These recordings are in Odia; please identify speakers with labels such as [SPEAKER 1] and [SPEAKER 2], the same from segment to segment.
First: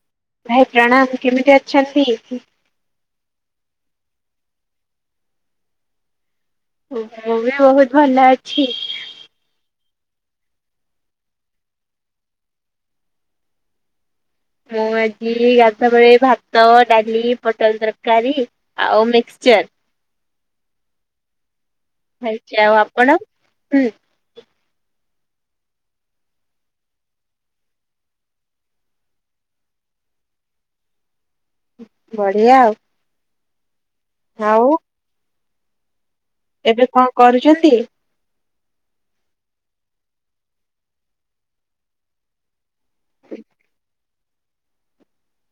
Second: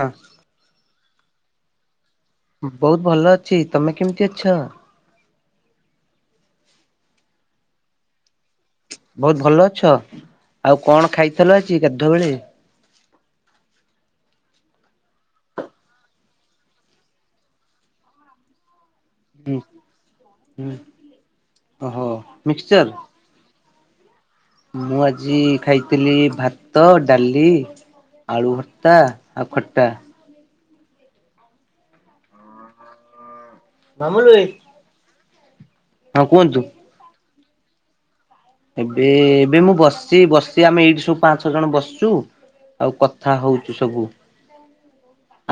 [SPEAKER 1] ହଁ।
[SPEAKER 2] ଭାଇ ପ୍ରଣାମ, କେମିତି ଅଛନ୍ତି?
[SPEAKER 1] ବହୁତ ଭଲ ଅଛି, ତମେ କେମିତି ଅଛ?
[SPEAKER 2] ଓ ମୁଁ ବି ବହୁତ ଭଲ ଅଛି।
[SPEAKER 1] ବହୁତ ଭଲ ଅଛ, ଆଉ କଣ ଖାଇଥିଲ ଆଜି ଗାଧୁଆ ବେଳେ?
[SPEAKER 2] ମୁଁ ଆଜି ଗାଧୁଆ ବଳେ ଭାତ, ଡାଲି, ପୋଟଳ ତରକାରୀ ଆଉ ମେ
[SPEAKER 1] ଉଁ ଉଁ ଓହୋ
[SPEAKER 2] ଖାଇଛି। ଆଉ
[SPEAKER 1] ମିକ୍ସଚର?
[SPEAKER 2] ଆପଣ? ହୁଁ।
[SPEAKER 1] ମୁଁ ଆଜି ଖାଇଥିଲି ଭାତ, ଡାଲି ଆଳୁ ଭର୍ତ୍ତା ଆଉ ଖଟା।
[SPEAKER 2] ବଢିଆ ଆଉ।
[SPEAKER 1] ମାମୁନି।
[SPEAKER 2] ଆଉ
[SPEAKER 1] ହଁ କୁହନ୍ତୁ।
[SPEAKER 2] ଏବେ କଣ କରୁଚନ୍ତି?
[SPEAKER 1] ଏବେ ଏବେ ମୁଁ ବସଚି ବସଚି ଆମେ ଏଇଠି ସବୁ ପାଞ୍ଚ ଛଅ ଜଣ ବସିଚୁ ଆଉ କଥା ହଉଚୁ ସବୁ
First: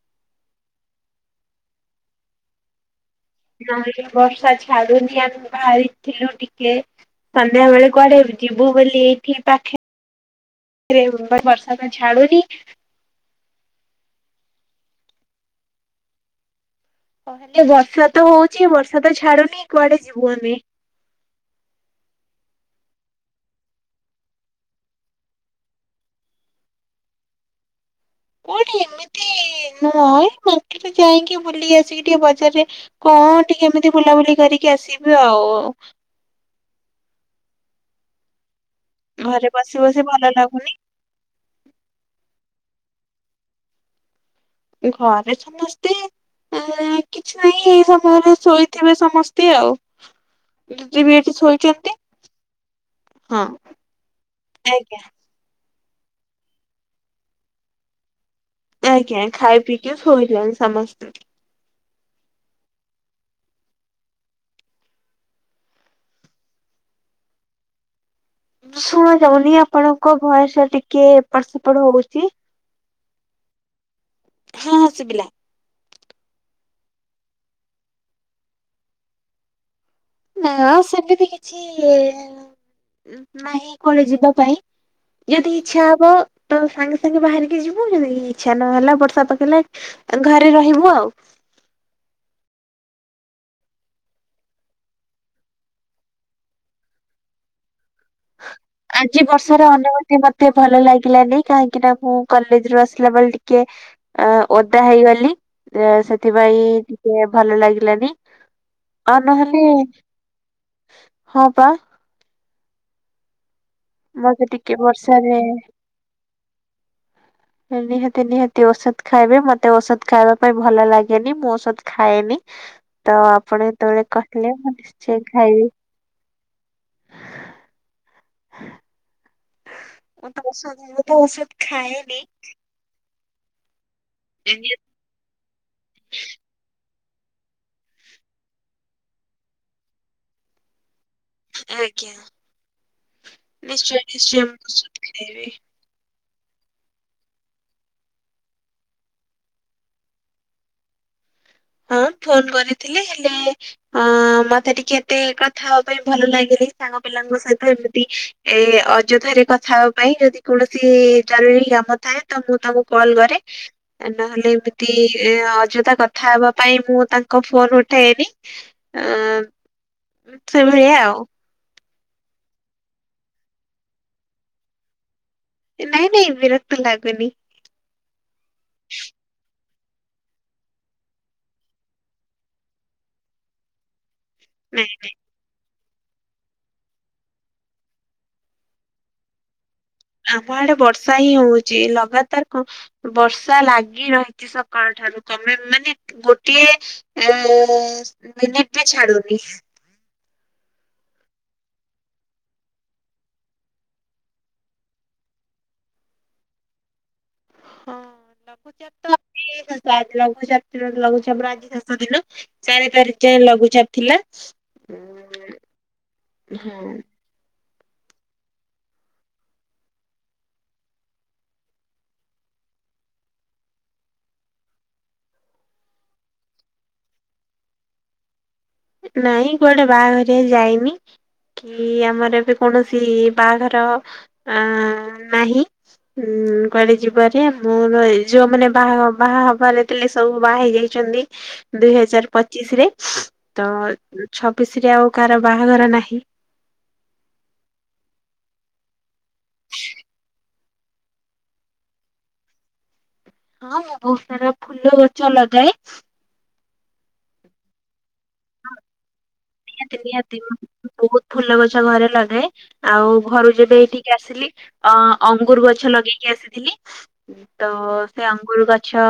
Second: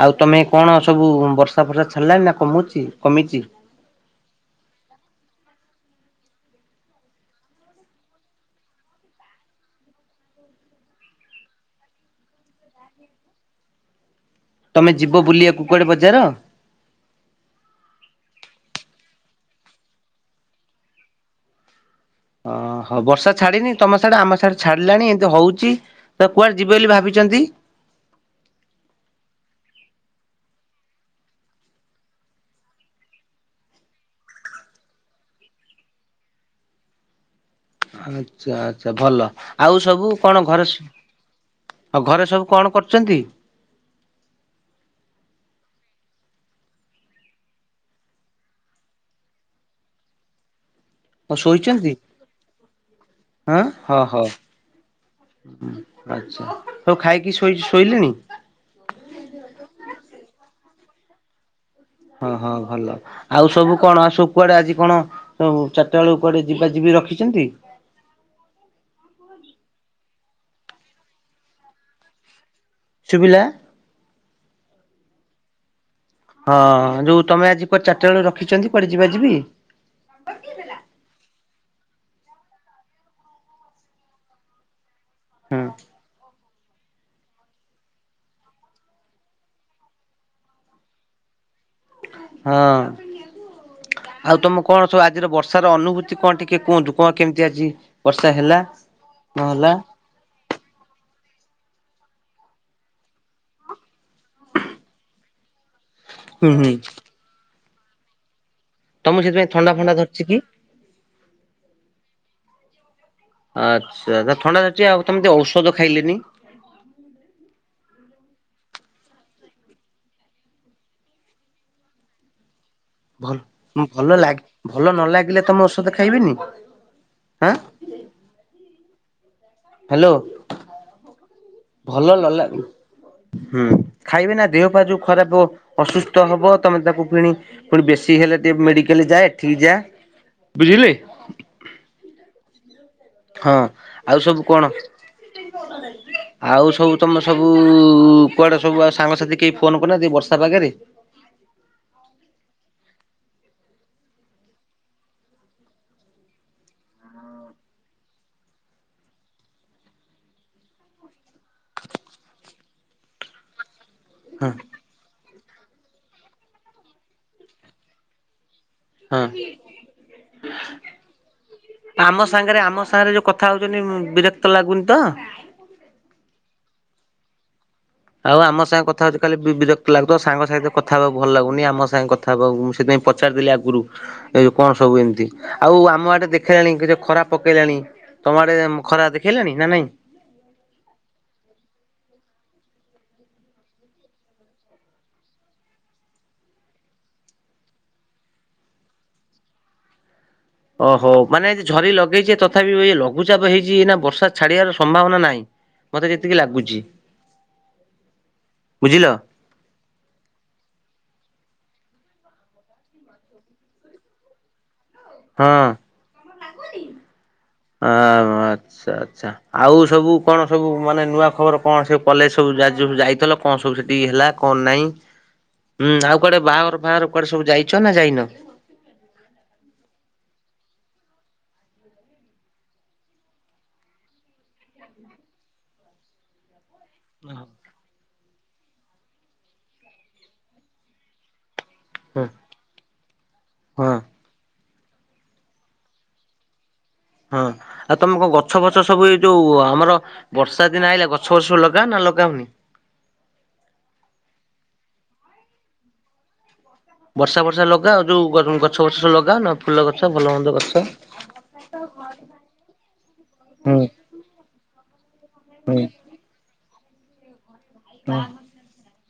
[SPEAKER 1] ଆଉ ତମେ କଣ ସବୁ ବର୍ଷା ଫର୍ଷା ଛାିଡିଲାଣି ନା କମୁଚି କମିଚି?
[SPEAKER 2] ନା ଏଇ ବର୍ଷା ଛାଡୁନି ଆମେ ବାହାରିଥିଲୁ ଟିକେ ସନ୍ଧ୍ୟା ବେଳେ କୁଆଡେ ଯିବୁ ବୋଲି ଏଇଠି ପାଖେ ରେ ବଟ୍ ବର୍ଷା ତ ଛାଡୁନି -
[SPEAKER 1] ତମେ ଯିବ ବୁଲିବାକୁ କୁଆଡେ ବଜାର?
[SPEAKER 2] ଏ ବର୍ଷା ତ ହଉଚି ବର୍ଷା ତ ଛାଡୁନି କୁଆଡେ ଯିବୁ ଆମେ
[SPEAKER 1] ଅ ହ ବର୍ଷା ଛାଡିନି ତମ ସିଆଡେ ଆମ ସିଆଡେ ଛାଡିଲାଣି ଏଇଁତି ହଉଚି - ତ କୁଆଡେ ଯିବେ ବୋଲି ଭାବିଚନ୍ତି?
[SPEAKER 2] କୋଉଠି ଏମିତି ନୁହ ମାର୍କେଟରେ ଯାଇକି ବୁଲି ଆସିକି ଟିକେ ବଜାରେ କଣ ଟିକେ ଏମିତି ବୁଲାବୁଲି କରିକି ଆସିବି ଆଉ
[SPEAKER 1] ଆଚ୍ଛା ଆଛା ଭଲ
[SPEAKER 2] ଘରେ
[SPEAKER 1] ଆଉ
[SPEAKER 2] ବସି ବସି
[SPEAKER 1] ସବୁ
[SPEAKER 2] ଭଲ
[SPEAKER 1] କଣ ଘରେ
[SPEAKER 2] ଲାଗୁନି
[SPEAKER 1] ସ ଆଉ ଘରେ ସବୁ କଣ କରୁଚନ୍ତି?
[SPEAKER 2] ଘରେ ସମସ୍ତେ କିଛି ନାଇଁ ଏଇ ସମୟରେ ଶୋଇଥିବେ ସମସ୍ତେ ଆଉ ଦିଦି ବି ଏଠି
[SPEAKER 1] ଆଉ ଶୋଇଛନ୍ତି
[SPEAKER 2] ଶୋଇଚନ୍ତି, ହଁ, ଆଜ୍ଞା।
[SPEAKER 1] ଆଛା ସବୁ ଖାଇକି ଶୋଇ ଶୋଇଲେଣି?
[SPEAKER 2] ଆଜ୍ଞା ଖାଇ ପିଇକି ଶୋଇଲେଣି ସମସ୍ତେ।
[SPEAKER 1] ହଁ ହଁ ଭଲ। ଆଉ ସବୁ କଣ ଆ ସବୁ କୁଆଡେ ଆଜି କଣ ଚାରଟା ବେଳକୁ କୁଆଡେ ଯିବା ଯିବି ରଖିଚନ୍ତି?
[SPEAKER 2] ଶୁଣା ଯାଉନି ଆପଣଙ୍କ ବୟସ ଏପଟ ସେପଟ ହଉଚି।
[SPEAKER 1] ଚୁବିଲା?
[SPEAKER 2] ହଁ ହଁ ଶୁବିଲା।
[SPEAKER 1] ହଁ ଯୋଉ ତମେ ଆଜି ଚାରଟା ବେଳକୁ ରଖିଛନ୍ତି କୁଆଡେ ଯିବା ଯିବି?
[SPEAKER 2] ନା ସେମିତି କିଛି ନାହିଁ କୁଆଡେ ଯିବା ପାଇଁ। ଯଦି
[SPEAKER 1] ହଁ
[SPEAKER 2] ଇଛା ହବ ତ ସାଙ୍ଗେ ସାଙ୍ଗେ ବାହାରିକି ଯିବୁ ଯଦି ଇଚ୍ଛା ନହେଲା ବର୍ଷା ପକେଇଲେ ଘରେ ରହିବୁ ଆଉ।
[SPEAKER 1] ହଁ। ଆଉ ତମ କଣ ସବୁ ଆଜିର ବର୍ଷ ର ଅନୁଭୂତି କଣ ଟିକେ କୁହନ୍ତୁ କଣ କେମିତି ଆଜି? ବର୍ଷା ହେଲା
[SPEAKER 2] ବର୍ଷାର
[SPEAKER 1] ନହେଲା।
[SPEAKER 2] ଆଜି ଅନୁଭୂତି ମତେ ଭଲ ଲାଗିଲାନି କାହିଁକି ନା ମୁଁ କଲେଜରୁ ଆସିଲା ବେଳେ ଟି କେ ଅ ଓଦା ହେଇଗଲି
[SPEAKER 1] ହୁଁ
[SPEAKER 2] ସେଥିପାଇଁ
[SPEAKER 1] ହୁଁ
[SPEAKER 2] ଟିକେ ଭଲ ଲାଗିଲାନି ଆଉ
[SPEAKER 1] ତମକୁ ସେଥିପାଇଁ
[SPEAKER 2] ନହେଲେ
[SPEAKER 1] ଥଣ୍ଡା ଫଣ୍ଡା ଧରିଛି କି?
[SPEAKER 2] ହଁ ପା।
[SPEAKER 1] ଆଚ୍ଛା ତା
[SPEAKER 2] ମତେ
[SPEAKER 1] ଥଣ୍ଡା
[SPEAKER 2] ଟିକେ
[SPEAKER 1] ଧରିଛି ଆଉ ତମେ ତିକେ
[SPEAKER 2] ବର୍ଷାରେ
[SPEAKER 1] ଔଷଧ ଖାଇଲେନି।
[SPEAKER 2] ନିହାତି ନିହାତି ଔଷଧ ଖାଇବି ମତେ ଔଷଧ ଖାଇବା ପାଇଁ ଭଲ ଲାଗେନି ମୁଁ ଔଷଧ ଖାଏନି। ତ
[SPEAKER 1] ଭଲ
[SPEAKER 2] ଆପଣ ଯେତେବେଳେ
[SPEAKER 1] ଭଲ ଲାଗେ
[SPEAKER 2] କହିଲେ ମୁଁ
[SPEAKER 1] ଭଲ ନ
[SPEAKER 2] ନିଶ୍ଚୟ
[SPEAKER 1] ଲାଗିଲେ ତମେ
[SPEAKER 2] ଖାଇବି।
[SPEAKER 1] ଔଷଧ ଖାଇବେନି ହାଁ। ହ୍ୟାଲୋ
[SPEAKER 2] ମତେ ଔଷଧ ଔଷଧ
[SPEAKER 1] ଭଲ
[SPEAKER 2] ଖାଏନି।
[SPEAKER 1] ନ ଲାଗି ହୁଁ ଖାଇବେ ନା ଦେହ ପା ଯୋଉ ଖରାପ ହବ ଅସୁସ୍ଥ ହବ ତମେ ତାକୁ କିଣି ପୁଣି ବେଶୀ ହେଲେ ଟିକେ ମେଡିକାଲ ଯା ଏଠିକ ଯା ବୁଝିଲେ।
[SPEAKER 2] ଆଜ୍ଞା
[SPEAKER 1] ହଁ
[SPEAKER 2] ନିଶ୍ଚୟ
[SPEAKER 1] ଆଉ ସବୁ
[SPEAKER 2] ନିଶ୍ଚୟ ମୁ
[SPEAKER 1] କଣ
[SPEAKER 2] ଔଷଧ ଖାଇବି।
[SPEAKER 1] ଆଉ ସବୁ ତମେ ସବୁ କୁଆଡେ ସବୁ ଆ ସାଙ୍ଗସାଥି କେହି ଫୋନ କରିନାନ୍ତି ବର୍ଷା ପାଗରେ।
[SPEAKER 2] ହଁ ଫୋନ କରିଥିଲେ ହେଲେ ଅ ମତେ ଟିକେ ଏତେ କଥା ହବା ପାଇଁ ଭଲ ଲାଗିଲି ସାଙ୍ଗ ପିଲାଙ୍କ ସହିତ ଏମିତି ଏ ଅଯଥାରେ କଥା ହେବା ପାଇଁ ଯଦି କୌଣସି ଜରୁରୀ କାମ ଥାଏ ତ ମୁଁ ତାଙ୍କୁ କଲ୍ କରେ। ନହେଲେ
[SPEAKER 1] ହଁ
[SPEAKER 2] ଏମିତି ଅଯଥା କଥା ହେବା ପାଇଁ ମୁଁ ତାଙ୍କ ଫୋନ ଉଠାଏନି। ଅ
[SPEAKER 1] ହଁ।
[SPEAKER 2] ସେଭଳିଆ ଆଉ
[SPEAKER 1] ଆମ ସାଙ୍ଗରେ ଆମ ସାଙ୍ଗରେ ଯୋଉ କଥା ହୋଉଚନ୍ତି ବିରକ୍ତ ଲାଗୁନି ତ।
[SPEAKER 2] ନାଇଁ ନାଇଁ ବିରକ୍ତ ଲାଗୁନି।
[SPEAKER 1] ଆଉ ଆମ ସାଙ୍ଗେ କଥା ହଉଚ କାଲି ବିରକ୍ତ ଲାଗୁ ତ ସାଙ୍ଗସାଥି ସହିତ କଥା ହବା ଭଲ ଲାଗୁନି ଆମ ସାଙ୍ଗ କ କଥା ହବାକୁ ମୁଁ ସେଥିପାଇଁ ପଚାରିଥିଲି ଆଗରୁ ଏ ଯେଉ କଣ
[SPEAKER 2] ନାଇଁ।
[SPEAKER 1] ସବୁ ଏମିତି। ଆଉ ଆମ ଆଡେ ଦେଖେଇଲାଣି କି ଯ ଖରା ପକେଇଲାଣି ତମ ଆଡେ ଖରା ଦେଖେଇଲାଣି ନା ନାଇଁ।
[SPEAKER 2] ଆମ ଆଡେ ବର୍ଷା ହିଁ ହଉଚି ଲଗାତାର କଣ ବର୍ଷା ଲାଗି ରହିଚି ସକାଳ ଠାରୁ ତମେ ମାନେ ଗୋଟିଏ ଏ ମିନିଟ୍ ବି ଛାଡୁନି।
[SPEAKER 1] ଓହୋ ମାନେ ଯି ଝରି ଲଗେଇଛି ତଥାବି ବି ଲଘୁଚାପ ହେଇଚି ନା ବର୍ଷା ଛାଡିଆର ସମ୍ଭାବନା ନାହିଁ। ମତେ ଯେତିକି ଲାଗୁଚି।
[SPEAKER 2] ହଁ ଲଘୁଚାପ ତ ଆଜି ଲଘୁଚାପ ଲଘୁଚାପ ର ଆଜି ଶେଷ ଦିନ। ଚାରି ତାରିକ୍ ଯାଏ ଲଘୁଚାପ ଥିଲା।
[SPEAKER 1] ହଁ।
[SPEAKER 2] ହଁ।
[SPEAKER 1] ଆଁ ଆଚ୍ଛା ଆଚ୍ଛା ଆଉ ସବୁ କଣ ସବୁ ମାନେ ନୂଆ ଖବର କଣ ସବୁ କଲେଜ ସବୁ ଯାଇଥିଲ। କଣ ସବୁ ସେଠି ହେଲା କଣ ନାଇଁ। ହୁଁ ଆଉ କୁଆଡେ ବାହାଘର ଫାଆଘର କୁଆଡେ ସବୁ ଯାଇଛ ନା ଯାଇନ।
[SPEAKER 2] ନାଇଁ କୁଆଡେ ବାହାଘରିଆ ଯାଇନି। କି ଆମର ଏବେ କୌଣସି ବାହାଘର ଅ ନାହିଁ। ହୁଁ କହିଲେ ଯିବ ଯେ
[SPEAKER 1] ହଁ
[SPEAKER 2] ମୋର ଯୋଉମାନେ ବାହା ବାହା ହବାରେ ଥିଲେ ସବୁ ବାହା ହେଇ ଯାଇଚନ୍ତି। ଦୁଇ ହଜାର ପଚିଶି ରେ ତ
[SPEAKER 1] ହଁ
[SPEAKER 2] ଛବିଶି ରେ ଆଉ କାହାର ବାହାଘର ନାହିଁ।
[SPEAKER 1] ହଁ ଆଉ ତମେ କଣ ଗଛ ଫଛ ସବୁ ଏଇ ଯୋଉ ଆମର ବର୍ଷା ଦିନ ଆଇଲା ଗଛ ବଛ ଲଗା ନା ଲଗାଉନି।
[SPEAKER 2] ହଁ ମୁଁ ବହୁତ ସାରା ଫୁଲ ଗଛ ଲଗାଏ।
[SPEAKER 1] ବର୍ଷା ବର୍ଷା ଲଗାଅ ଯୋଉ ଗଛ ବୁଛ ଲଗାଅ ନା ଫୁଲ
[SPEAKER 2] ନିହାତି
[SPEAKER 1] ଗଛ ଭଲ
[SPEAKER 2] ନିହାତି
[SPEAKER 1] ମନ୍ଦ ଗଛ।
[SPEAKER 2] ବହୁତ ଫୁଲ ଗଛ ଘରେ ଲଗାଏ ଆଉ ଘରୁ ଯେବେ
[SPEAKER 1] ହୁଁ
[SPEAKER 2] ଏଇଠିକି ଆସିଲି ଅ ଅଙ୍ଗୁରୁ
[SPEAKER 1] ହୁଁ ହୁଁ
[SPEAKER 2] ଗଛ ଲଗେଇକି ଆସିଥିଲି। ତ ସେ ଅଙ୍ଗୁର ଗଛ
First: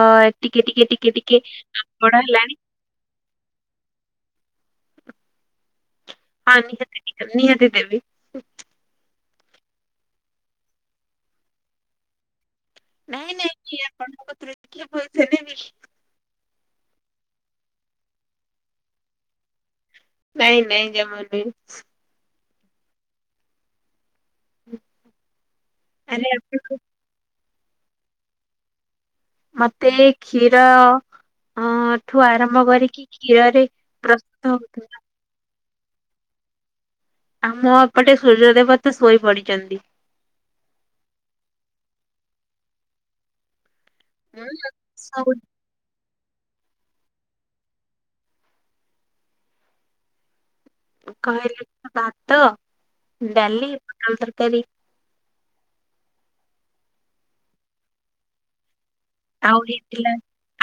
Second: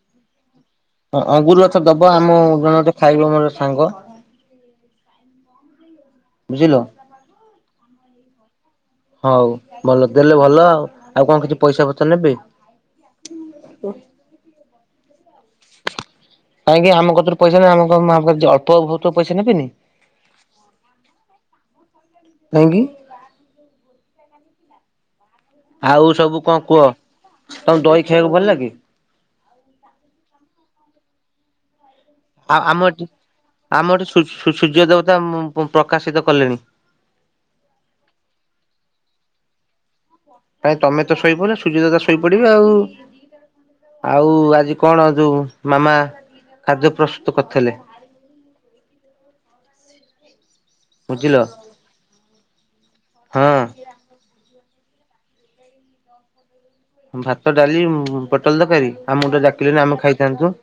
[SPEAKER 2] ଟିକେ ଟିକେ ଟି
[SPEAKER 1] ହଁ ଅଙ୍ଗୁର ଗଛ ଦବ ଆମ ଜଣେ ଖାଇବ ମୋର ସାଙ୍ଗ।
[SPEAKER 2] ହଁ
[SPEAKER 1] ବୁଝିଲ।
[SPEAKER 2] ନିହାତି ନିହା ନିହାତି ଦେବି।
[SPEAKER 1] ହଉ ଭଲ ଦେଲେ ଭଲ ଆଉ ଆଉ କଣ କିଛି ପଇସା ପତ୍ର ନେବେ?
[SPEAKER 2] ନେହିଁ ନେହିଁ କିଆ କ ପତ୍ର ଦେଖି ପସଲେବୋଇଥିଲେ ବିସ [inaudible]
[SPEAKER 1] କାହିଁକି ଆମ କତିରୁ ପଇସା ନେବେ ନାଁ ଆମ ପାଖରୁ ଅଳ୍ପ ବହୁତ ପଇସା ନେବେନି
[SPEAKER 2] ନାହିଁ ନାହିଁ ଜମା ନୁହେଁ
[SPEAKER 1] କାହିଁକି? ଆଉ
[SPEAKER 2] ଆରେ
[SPEAKER 1] ସବୁ କଣ
[SPEAKER 2] ଆପଣ
[SPEAKER 1] କୁହ ତମକୁ ଦହି ଖାଇବାକୁ ଭଲ ଲାଗେ?
[SPEAKER 2] ମତେ କ୍ଷୀର ହଁ ଠୁ
[SPEAKER 1] ଆଉ
[SPEAKER 2] ଆରମ୍ଭ
[SPEAKER 1] ଆମ ଏଠି
[SPEAKER 2] କରିକି କ୍ଷୀରରେ ପ୍ରସ୍ତୁ ହଉଥିଲା
[SPEAKER 1] ଦମ ମୁଁ ପ୍ରକାଶିତ କଲେଣି!
[SPEAKER 2] ଆମ ଏପଟେ ସୂର୍ଯ୍ୟଦେବତା ଶୋଇ ପଡିଚନ୍ତି।
[SPEAKER 1] କାଇଁ ତମେ ତ ଶୋଇପଡିଲ ସୂଯ୍ୟଦେବତା ଶୋଇପଡିବେ ଆଉ ଆଉ
[SPEAKER 2] ମୁଁ
[SPEAKER 1] ଆଜି କଣ
[SPEAKER 2] ସବୁ
[SPEAKER 1] ଯୋଉ ମାମା ଖାଦ୍ୟ ପ୍ରସ୍ତୁତ କରିଥିଲେ? ବୁଝିଲ
[SPEAKER 2] କହିଲି ପରା ଭାତ,
[SPEAKER 1] ହଁ
[SPEAKER 2] ଡାଲି, ପୋଟଳ ତରକାରୀ।
[SPEAKER 1] ଭାତ ଡାଲି ପୋଟଳ ତରକାରୀ ଆମକୁ ତ ଡାକିଲନି ଆମେ ଖାଇଥାନ୍ତୁ।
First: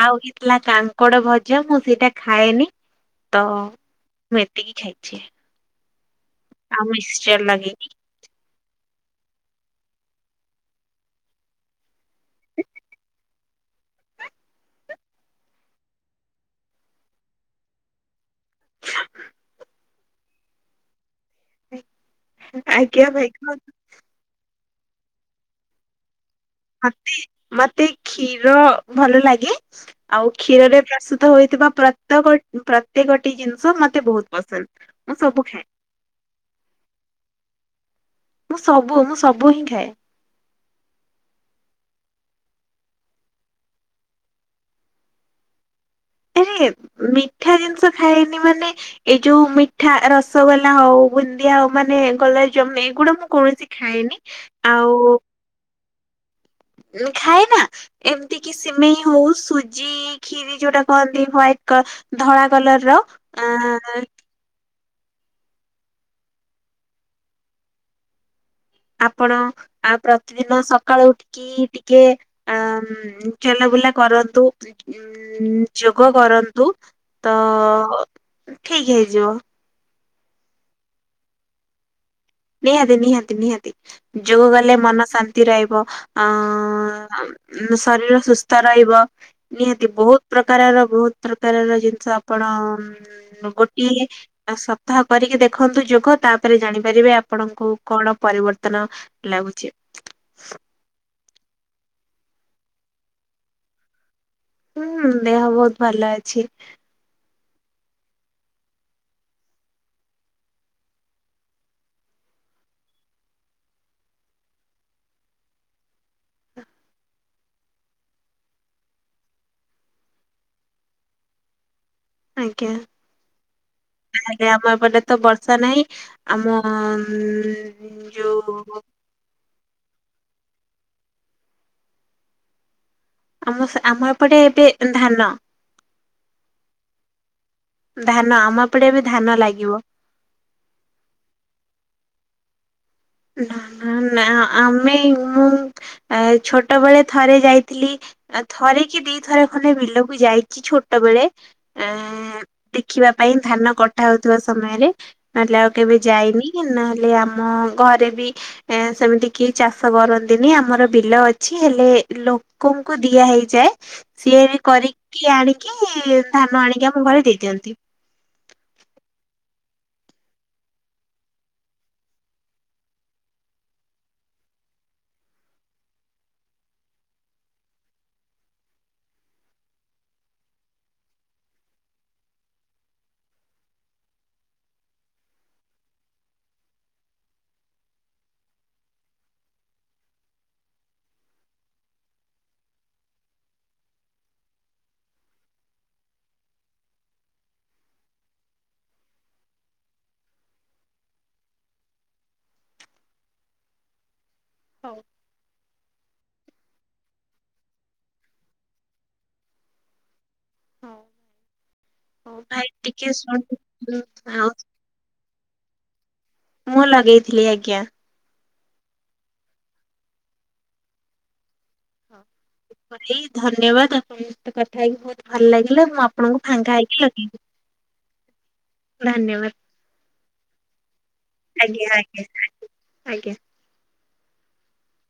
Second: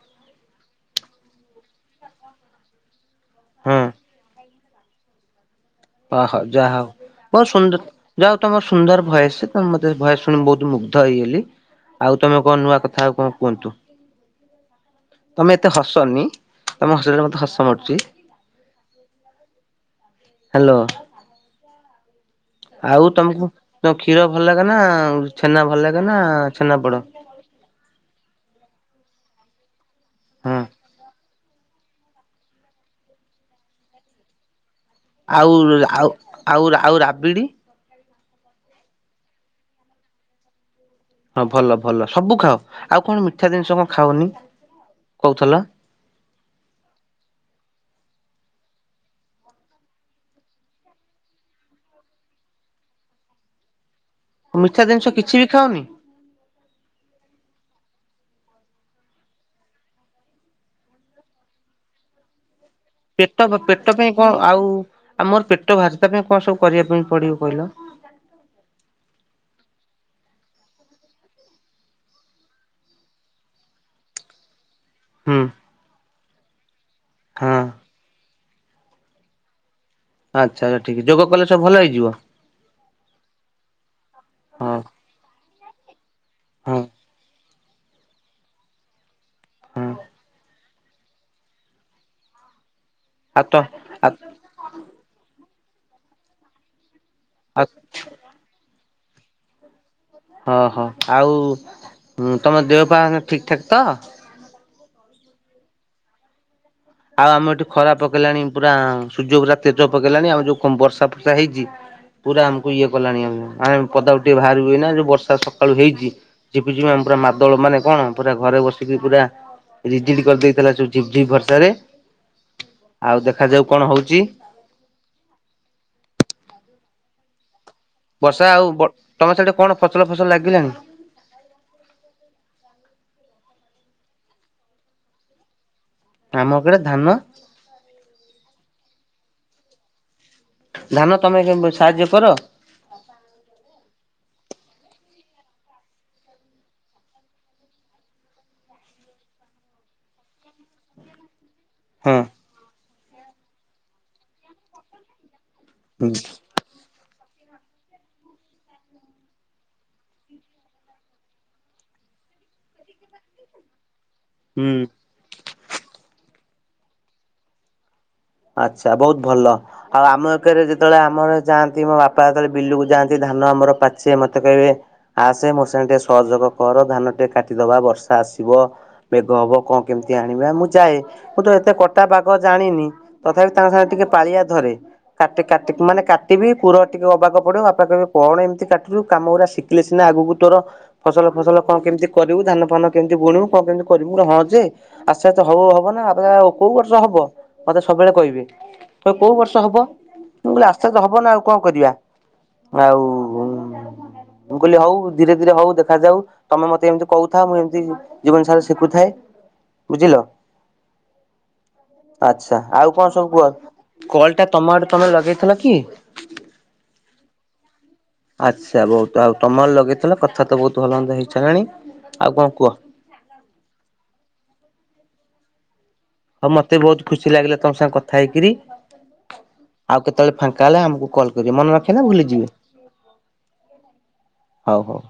[SPEAKER 2] ଲା କାଙ୍କଡ ଭଜା ମୁଁ ସେଇଟା ଖାଏନି ତ
[SPEAKER 1] ହଁ।
[SPEAKER 2] ମୁଁ ଏତିକି ଖାଇଛି।
[SPEAKER 1] ଓ ହଉ ଯାହା
[SPEAKER 2] ଆଉ
[SPEAKER 1] ହଉ
[SPEAKER 2] ମିକ୍ସଚର
[SPEAKER 1] ବହୁତ ସୁନ୍ଦ
[SPEAKER 2] ଲଗେଇକି।
[SPEAKER 1] ଯା ହଉ ତୁମର ସୁନ୍ଦର ଭୟସ ତମ ତ ଭୟସ ଶୁଣି ମୁଁ ବହୁତ ମୁଗ୍ଧ ହେଇଗଲି। ଆଉ ତମେ କଣ ନୂଆ କଥା ଆଉ କଣ କୁହନ୍ତୁ। ତମେ ଏତେ ହସନି ତମେ ହସିଲେ ମତେ ହସ ମାଡୁଚି। ହାଲୋ
[SPEAKER 2] ଆଜ୍ଞା
[SPEAKER 1] ଆଉ
[SPEAKER 2] ଭାଇ
[SPEAKER 1] ତମକୁ
[SPEAKER 2] କୁହନ୍ତୁ
[SPEAKER 1] କ୍ଷୀର ଭଲ ଲାଗେ ନା ଛେନା ଭଲ ଲାଗେ ନା ଛେନାପୋଡ
[SPEAKER 2] ମତେ ମତେ କ୍ଷୀର ଭଲ ଲାଗେ। ଆଉ
[SPEAKER 1] ହଁ
[SPEAKER 2] କ୍ଷୀରରେ ପ୍ରସ୍ତୁତ ହୋଇଥିବା ପ୍ରତକ ପ୍ରତେକଟି ଜିନିଷ ମତେ ବହୁତ ପସନ୍ଦ। ମୁଁ ସବୁ ଖାଏ
[SPEAKER 1] ଆଉ--ଉ--ଆଉ ଆଉ ଆଉ ରାବିଡି
[SPEAKER 2] ମୁଁ ସବୁ ମୁଁ ସବୁ ହିଁ ଖାଏ।
[SPEAKER 1] ହଁ ଭଲ ଭଲ ସବୁ ଖାଅ ଆଉ କଣ ମିଠା ଜିନିଷ କଣ ଖାଅନି କହୁଥିଲ।
[SPEAKER 2] ଆରେ ମିଠା ଜିନିଷ ଖାଇନି ମାନେ। ଏଯୋଉ ମିଠା ରସଗୋଲା ହଉ ବୁନ୍ଦିଆ ହଉ ମାନେ ଗୋଲା ଜାମନ ଏଇଗୁଡା ମୁଁ [unintelligible] ଖାଏନି।
[SPEAKER 1] ମିଠା
[SPEAKER 2] ଆଉ
[SPEAKER 1] ଦିନିସ କିଛି ବି ଖାଅନି?
[SPEAKER 2] ଖାଏନା, ଏମ୍ତିକି ସିମେଇ ହଉ ସୁଜି ଖିରି ଯୋଉଟା କହନ୍ତି ହ୍ୱାଇଟ୍ କ ଧଳା କଲର୍
[SPEAKER 1] ପେଟ ତ ପେଟ ପାଇଁ କଣ ଆଉ ଆମର ପେଟ ବାହାରିଚି ତା ପାଇଁ କଣ ସବୁ କରିବା ପାଇଁ ପଡିବ କହିଲ।
[SPEAKER 2] ଆପଣ ଆଉ ପ୍ରତିଦିନ ସକାଳୁ ଇ ଟିକେ ଆ ଉଁ ଚଲାବୁଲା କରନ୍ତୁ। ଉଁ
[SPEAKER 1] ହୁଁ
[SPEAKER 2] ଯୋଗ କରନ୍ତୁ, ତ
[SPEAKER 1] ହଁ
[SPEAKER 2] ଠିକ ହେଇଯିବ।
[SPEAKER 1] ଆଚ୍ଛା ଠିକ ଯୋଗ କଲେ ସବୁ ଭଲ ହେଇଯିବ?
[SPEAKER 2] ନିହାତି-ନିହାତି-ନିହାତି ଯୋଗ
[SPEAKER 1] ହଁ
[SPEAKER 2] କଲେ ମନ ଶାନ୍ତି ରହିବ ଅଁ।
[SPEAKER 1] [unintelligible]
[SPEAKER 2] ଉଁ ଶରୀର ସୁସ୍ଥ ରହିବ
[SPEAKER 1] ହଁ
[SPEAKER 2] ନିହାତି ବହୁତ୍ ପ୍ରକାରର ବହୁତ୍ ପ୍ରକାରର ଜିନିଷ ଆପଣ
[SPEAKER 1] ଆଉ ତ
[SPEAKER 2] ଗୋଟିଏ
[SPEAKER 1] ଆଉ
[SPEAKER 2] ସପ୍ତାହ କରିକି ଦେଖନ୍ତୁ ଯୋଗ, ତାପରେ ଜାଣିପାରିବେ ଆପଣଙ୍କୁ କଣ ପରିବର୍ତ୍ତନ ଲାଗୁଚି।
[SPEAKER 1] ଅହ ଆଉ ତମ ଦେହପା ଠିକ ଠାକ ତ?
[SPEAKER 2] ହୁଁ ଦେହ ବହୁତ୍ ଭଲ ଅଛି।
[SPEAKER 1] ଆଉ ଆମ ଏଠି ଖରା ପକେଇଲାଣି ପୁରା ସୂର୍ଯ୍ୟ ପୁରା ତେଜ ପକେଇଲାଣି ଆମ ଯୋଉ ବର୍ଷା ଫର୍ଷା ହେଇଚି ପୁରା ଆମକୁ ଇଏ କଲାଣି ଆମକୁ ଆମେ ପଦାକୁ ଟିକେ ବାହାରିବୁ ଏଇନା ଯୋଉ ବର୍ଷା ସକାଳୁ ହେଇଚି ଯିବୁ-ଯିବୁ ଆମ ପୁରା ମାଦଳ ମାନେ କଣ ପୁରା ଘରେ ବସିକି ପୁରା ରିଜିଡ଼ି କରିଦେଇଥିଲା ଯୋଉ ଝିପ୍-ଝିପ୍ ବର୍ଷାରେ।
[SPEAKER 2] ଆଜ୍ଞା।
[SPEAKER 1] ଆଉ ଦେଖାଯାଉ କଣ ହଉଚି।
[SPEAKER 2] ଆଜ୍ଞା ଆମ ଏପଟେ ତ ବର୍ଷା ନାହିଁ, ଆମ ଉଁ
[SPEAKER 1] ବର୍ଷା ଆଉ ତମ ସେଇଠି କଣ ଫସଲ-ଫସଲ ଲାଗିଲାଣି?
[SPEAKER 2] ଆମ ସେ ଆମ ଏପଟେ ଏବେ ଧାନ।
[SPEAKER 1] ଆମ [unintelligible] ଧାନ
[SPEAKER 2] ଧାନ ଆମ ଏପଟେ ଏବେ ଧାନ ଲାଗିବ।
[SPEAKER 1] ଧାନ ତମେ କେମ୍ ସାହାଯ୍ୟ କର?
[SPEAKER 2] ନା-ନା-ନା ଆମେ ମୁଁ ଛୋଟବେଳେ ଥରେ ଯାଇଥିଲି ଆ ଥରେ କି ଦି ଥର ଖଣ୍ଡେ ବିଲକୁ ଯାଇଚି ଛୋଟ ବେଳେ।
[SPEAKER 1] ହଁ
[SPEAKER 2] ଏଁ ଦେଖିବା ପାଇଁ ଧାନ କଟା ହଉଥିବା ସମୟରେ [unintelligible] କେବେ
[SPEAKER 1] ହୁଁ।
[SPEAKER 2] ଯାଇନି ନହେଲେ ଆମ ଘରେ ବି ଏଁ ସେମିତି କେହି ଚାଷ କରନ୍ତିନି ଆମର ବିଲ ଅଛି ହେଲେ ଲୋ କଙ୍କୁ ଦିଆ ହେଇଯାଏ। ସିଲ୍
[SPEAKER 1] ହୁଁ
[SPEAKER 2] କରିକି ଆଣିକି ଧାନ ଆଣିକି ଆମ ଘରେ ଦେଇଦିଅନ୍ତି।
[SPEAKER 1] ଆଚ୍ଛା, ବହୁତ୍ ଭଲ। ଆଉ ଆମ ଏକରେ ଯେତଳେ ଆମର ଯାଆନ୍ତି ମୋ ବାପା ଯେତଳେ ବିଲୁକୁ ଯାଆନ୍ତି ଧାନ ଆମର ପାଚେ ମତେ କହିବେ ଆସେ ମୋ ସାଙ୍ଗରେ ଟିକେ ସହଯୋଗ କର ଧାନ ଟିକେ କାଟିଦବା ବର୍ଷା ଆସିବ ମେଘ ହବ କଣ କେମିତି ଆଣିବା ମୁଁ ଯାଏ ମୁଁ ତ ଏତେ କଟା ବାଗ ଜାଣିନି। ତଥାପି ତାଙ୍କ ସାଙ୍ଗେରେ ଟିକେ ପାଳିଆ ଧରେ। କାଟେ କାଟି ମାନେ କାଟିବି ପୁର ଟିକେ ଅବାଗ ପଡିବ ବାପା କହିବେ କଣ ଏମ୍ତି କାଟୁଚୁ କାମଗୁରା ଥିଲେ ସିନା ଆଗୁକୁ ତୋର ଫସଲ-ଫସଲ କଣ କେମ୍ତି କରିବୁ ଧାନ ଫାନ କେମ୍ତି ବୁଣିବୁ କଣ କେମ୍ତି କରିବୁ ମୁଁ କହିଲି ହଁ ଯେ ଆସ୍ତେ ଆସ୍ତେ ହବ ହବ ନା କୋଉଁ ବର୍ଷ ହବ? ମତେ ସବୁବେଳେ କହିବେ ତ କଉଁ ବର୍ଷ ହେବ ମୁ କହିଲି ଆସ୍ତେ ଆସ୍ତେ ହେବ ନା ଆଉ କଣ କରିବା। ଆଉ ମୁଁ କହିଲି ହଉ ଧୀରେ ଧୀରେ ହଉ ଦେଖାଯାଉ। ତମେ ମତେ ଏମିତି କହୁଥାଅ ମୁଁ ଏମିତି ଜୀବନ ସାରା ଶିଖୁଥାଏ ବୁଝିଲ।
[SPEAKER 2] ହଉ। ହଉ
[SPEAKER 1] ଆଛା
[SPEAKER 2] ଭାଇ
[SPEAKER 1] ଆଉ କଣ
[SPEAKER 2] ଟିକେ
[SPEAKER 1] ସବୁ
[SPEAKER 2] ଶୁଣୁ
[SPEAKER 1] କୁହ କଲ୍
[SPEAKER 2] ଆଉ
[SPEAKER 1] ଟା ତମ ତମ ତମେ ଲଗେଇଥିଲ କି?
[SPEAKER 2] ମୁଁ ଲଗେଇଥିଲି ଆଜ୍ଞା।
[SPEAKER 1] ଆଚ୍ଛା ବହୁତ ଆଉ ତମର ଲଗେଇଥିଲ କଥା ତ ବହୁତ୍ ଭଲ ମନ୍ଦ ହେଇସାରିଲାଣି ଆଉ କଣ କୁହ?
[SPEAKER 2] ହଳି ଧନ୍ୟବାଦ ଆପଣ ଙ୍କ ସହ କଥା ହେଇକି ବହୁତ ଭଲ୍ ଲାଗିଲା ମୁଁ ଆ
[SPEAKER 1] ହଉ ମତେ ବହୁତ୍ ଖୁସି ଲାଗିଲା ତମ୍ ସାଙ୍ଗେ କଥା ହେଇକରି।
[SPEAKER 2] ଲଗେଇବି
[SPEAKER 1] ଆଉ କେତେବେଳେ ଫାଙ୍କା ହେଲା ଆମକୁ କଲ୍ କରିବେ
[SPEAKER 2] ଧନ୍ୟବାଦ
[SPEAKER 1] ମନେ
[SPEAKER 2] ଆଜ୍ଞା
[SPEAKER 1] ରଖିବେ ନା ଭୁଲି
[SPEAKER 2] ଆଜ୍ଞା
[SPEAKER 1] ଯିବେ।
[SPEAKER 2] ଆଜ୍ଞା।
[SPEAKER 1] ହଉ ହଉ।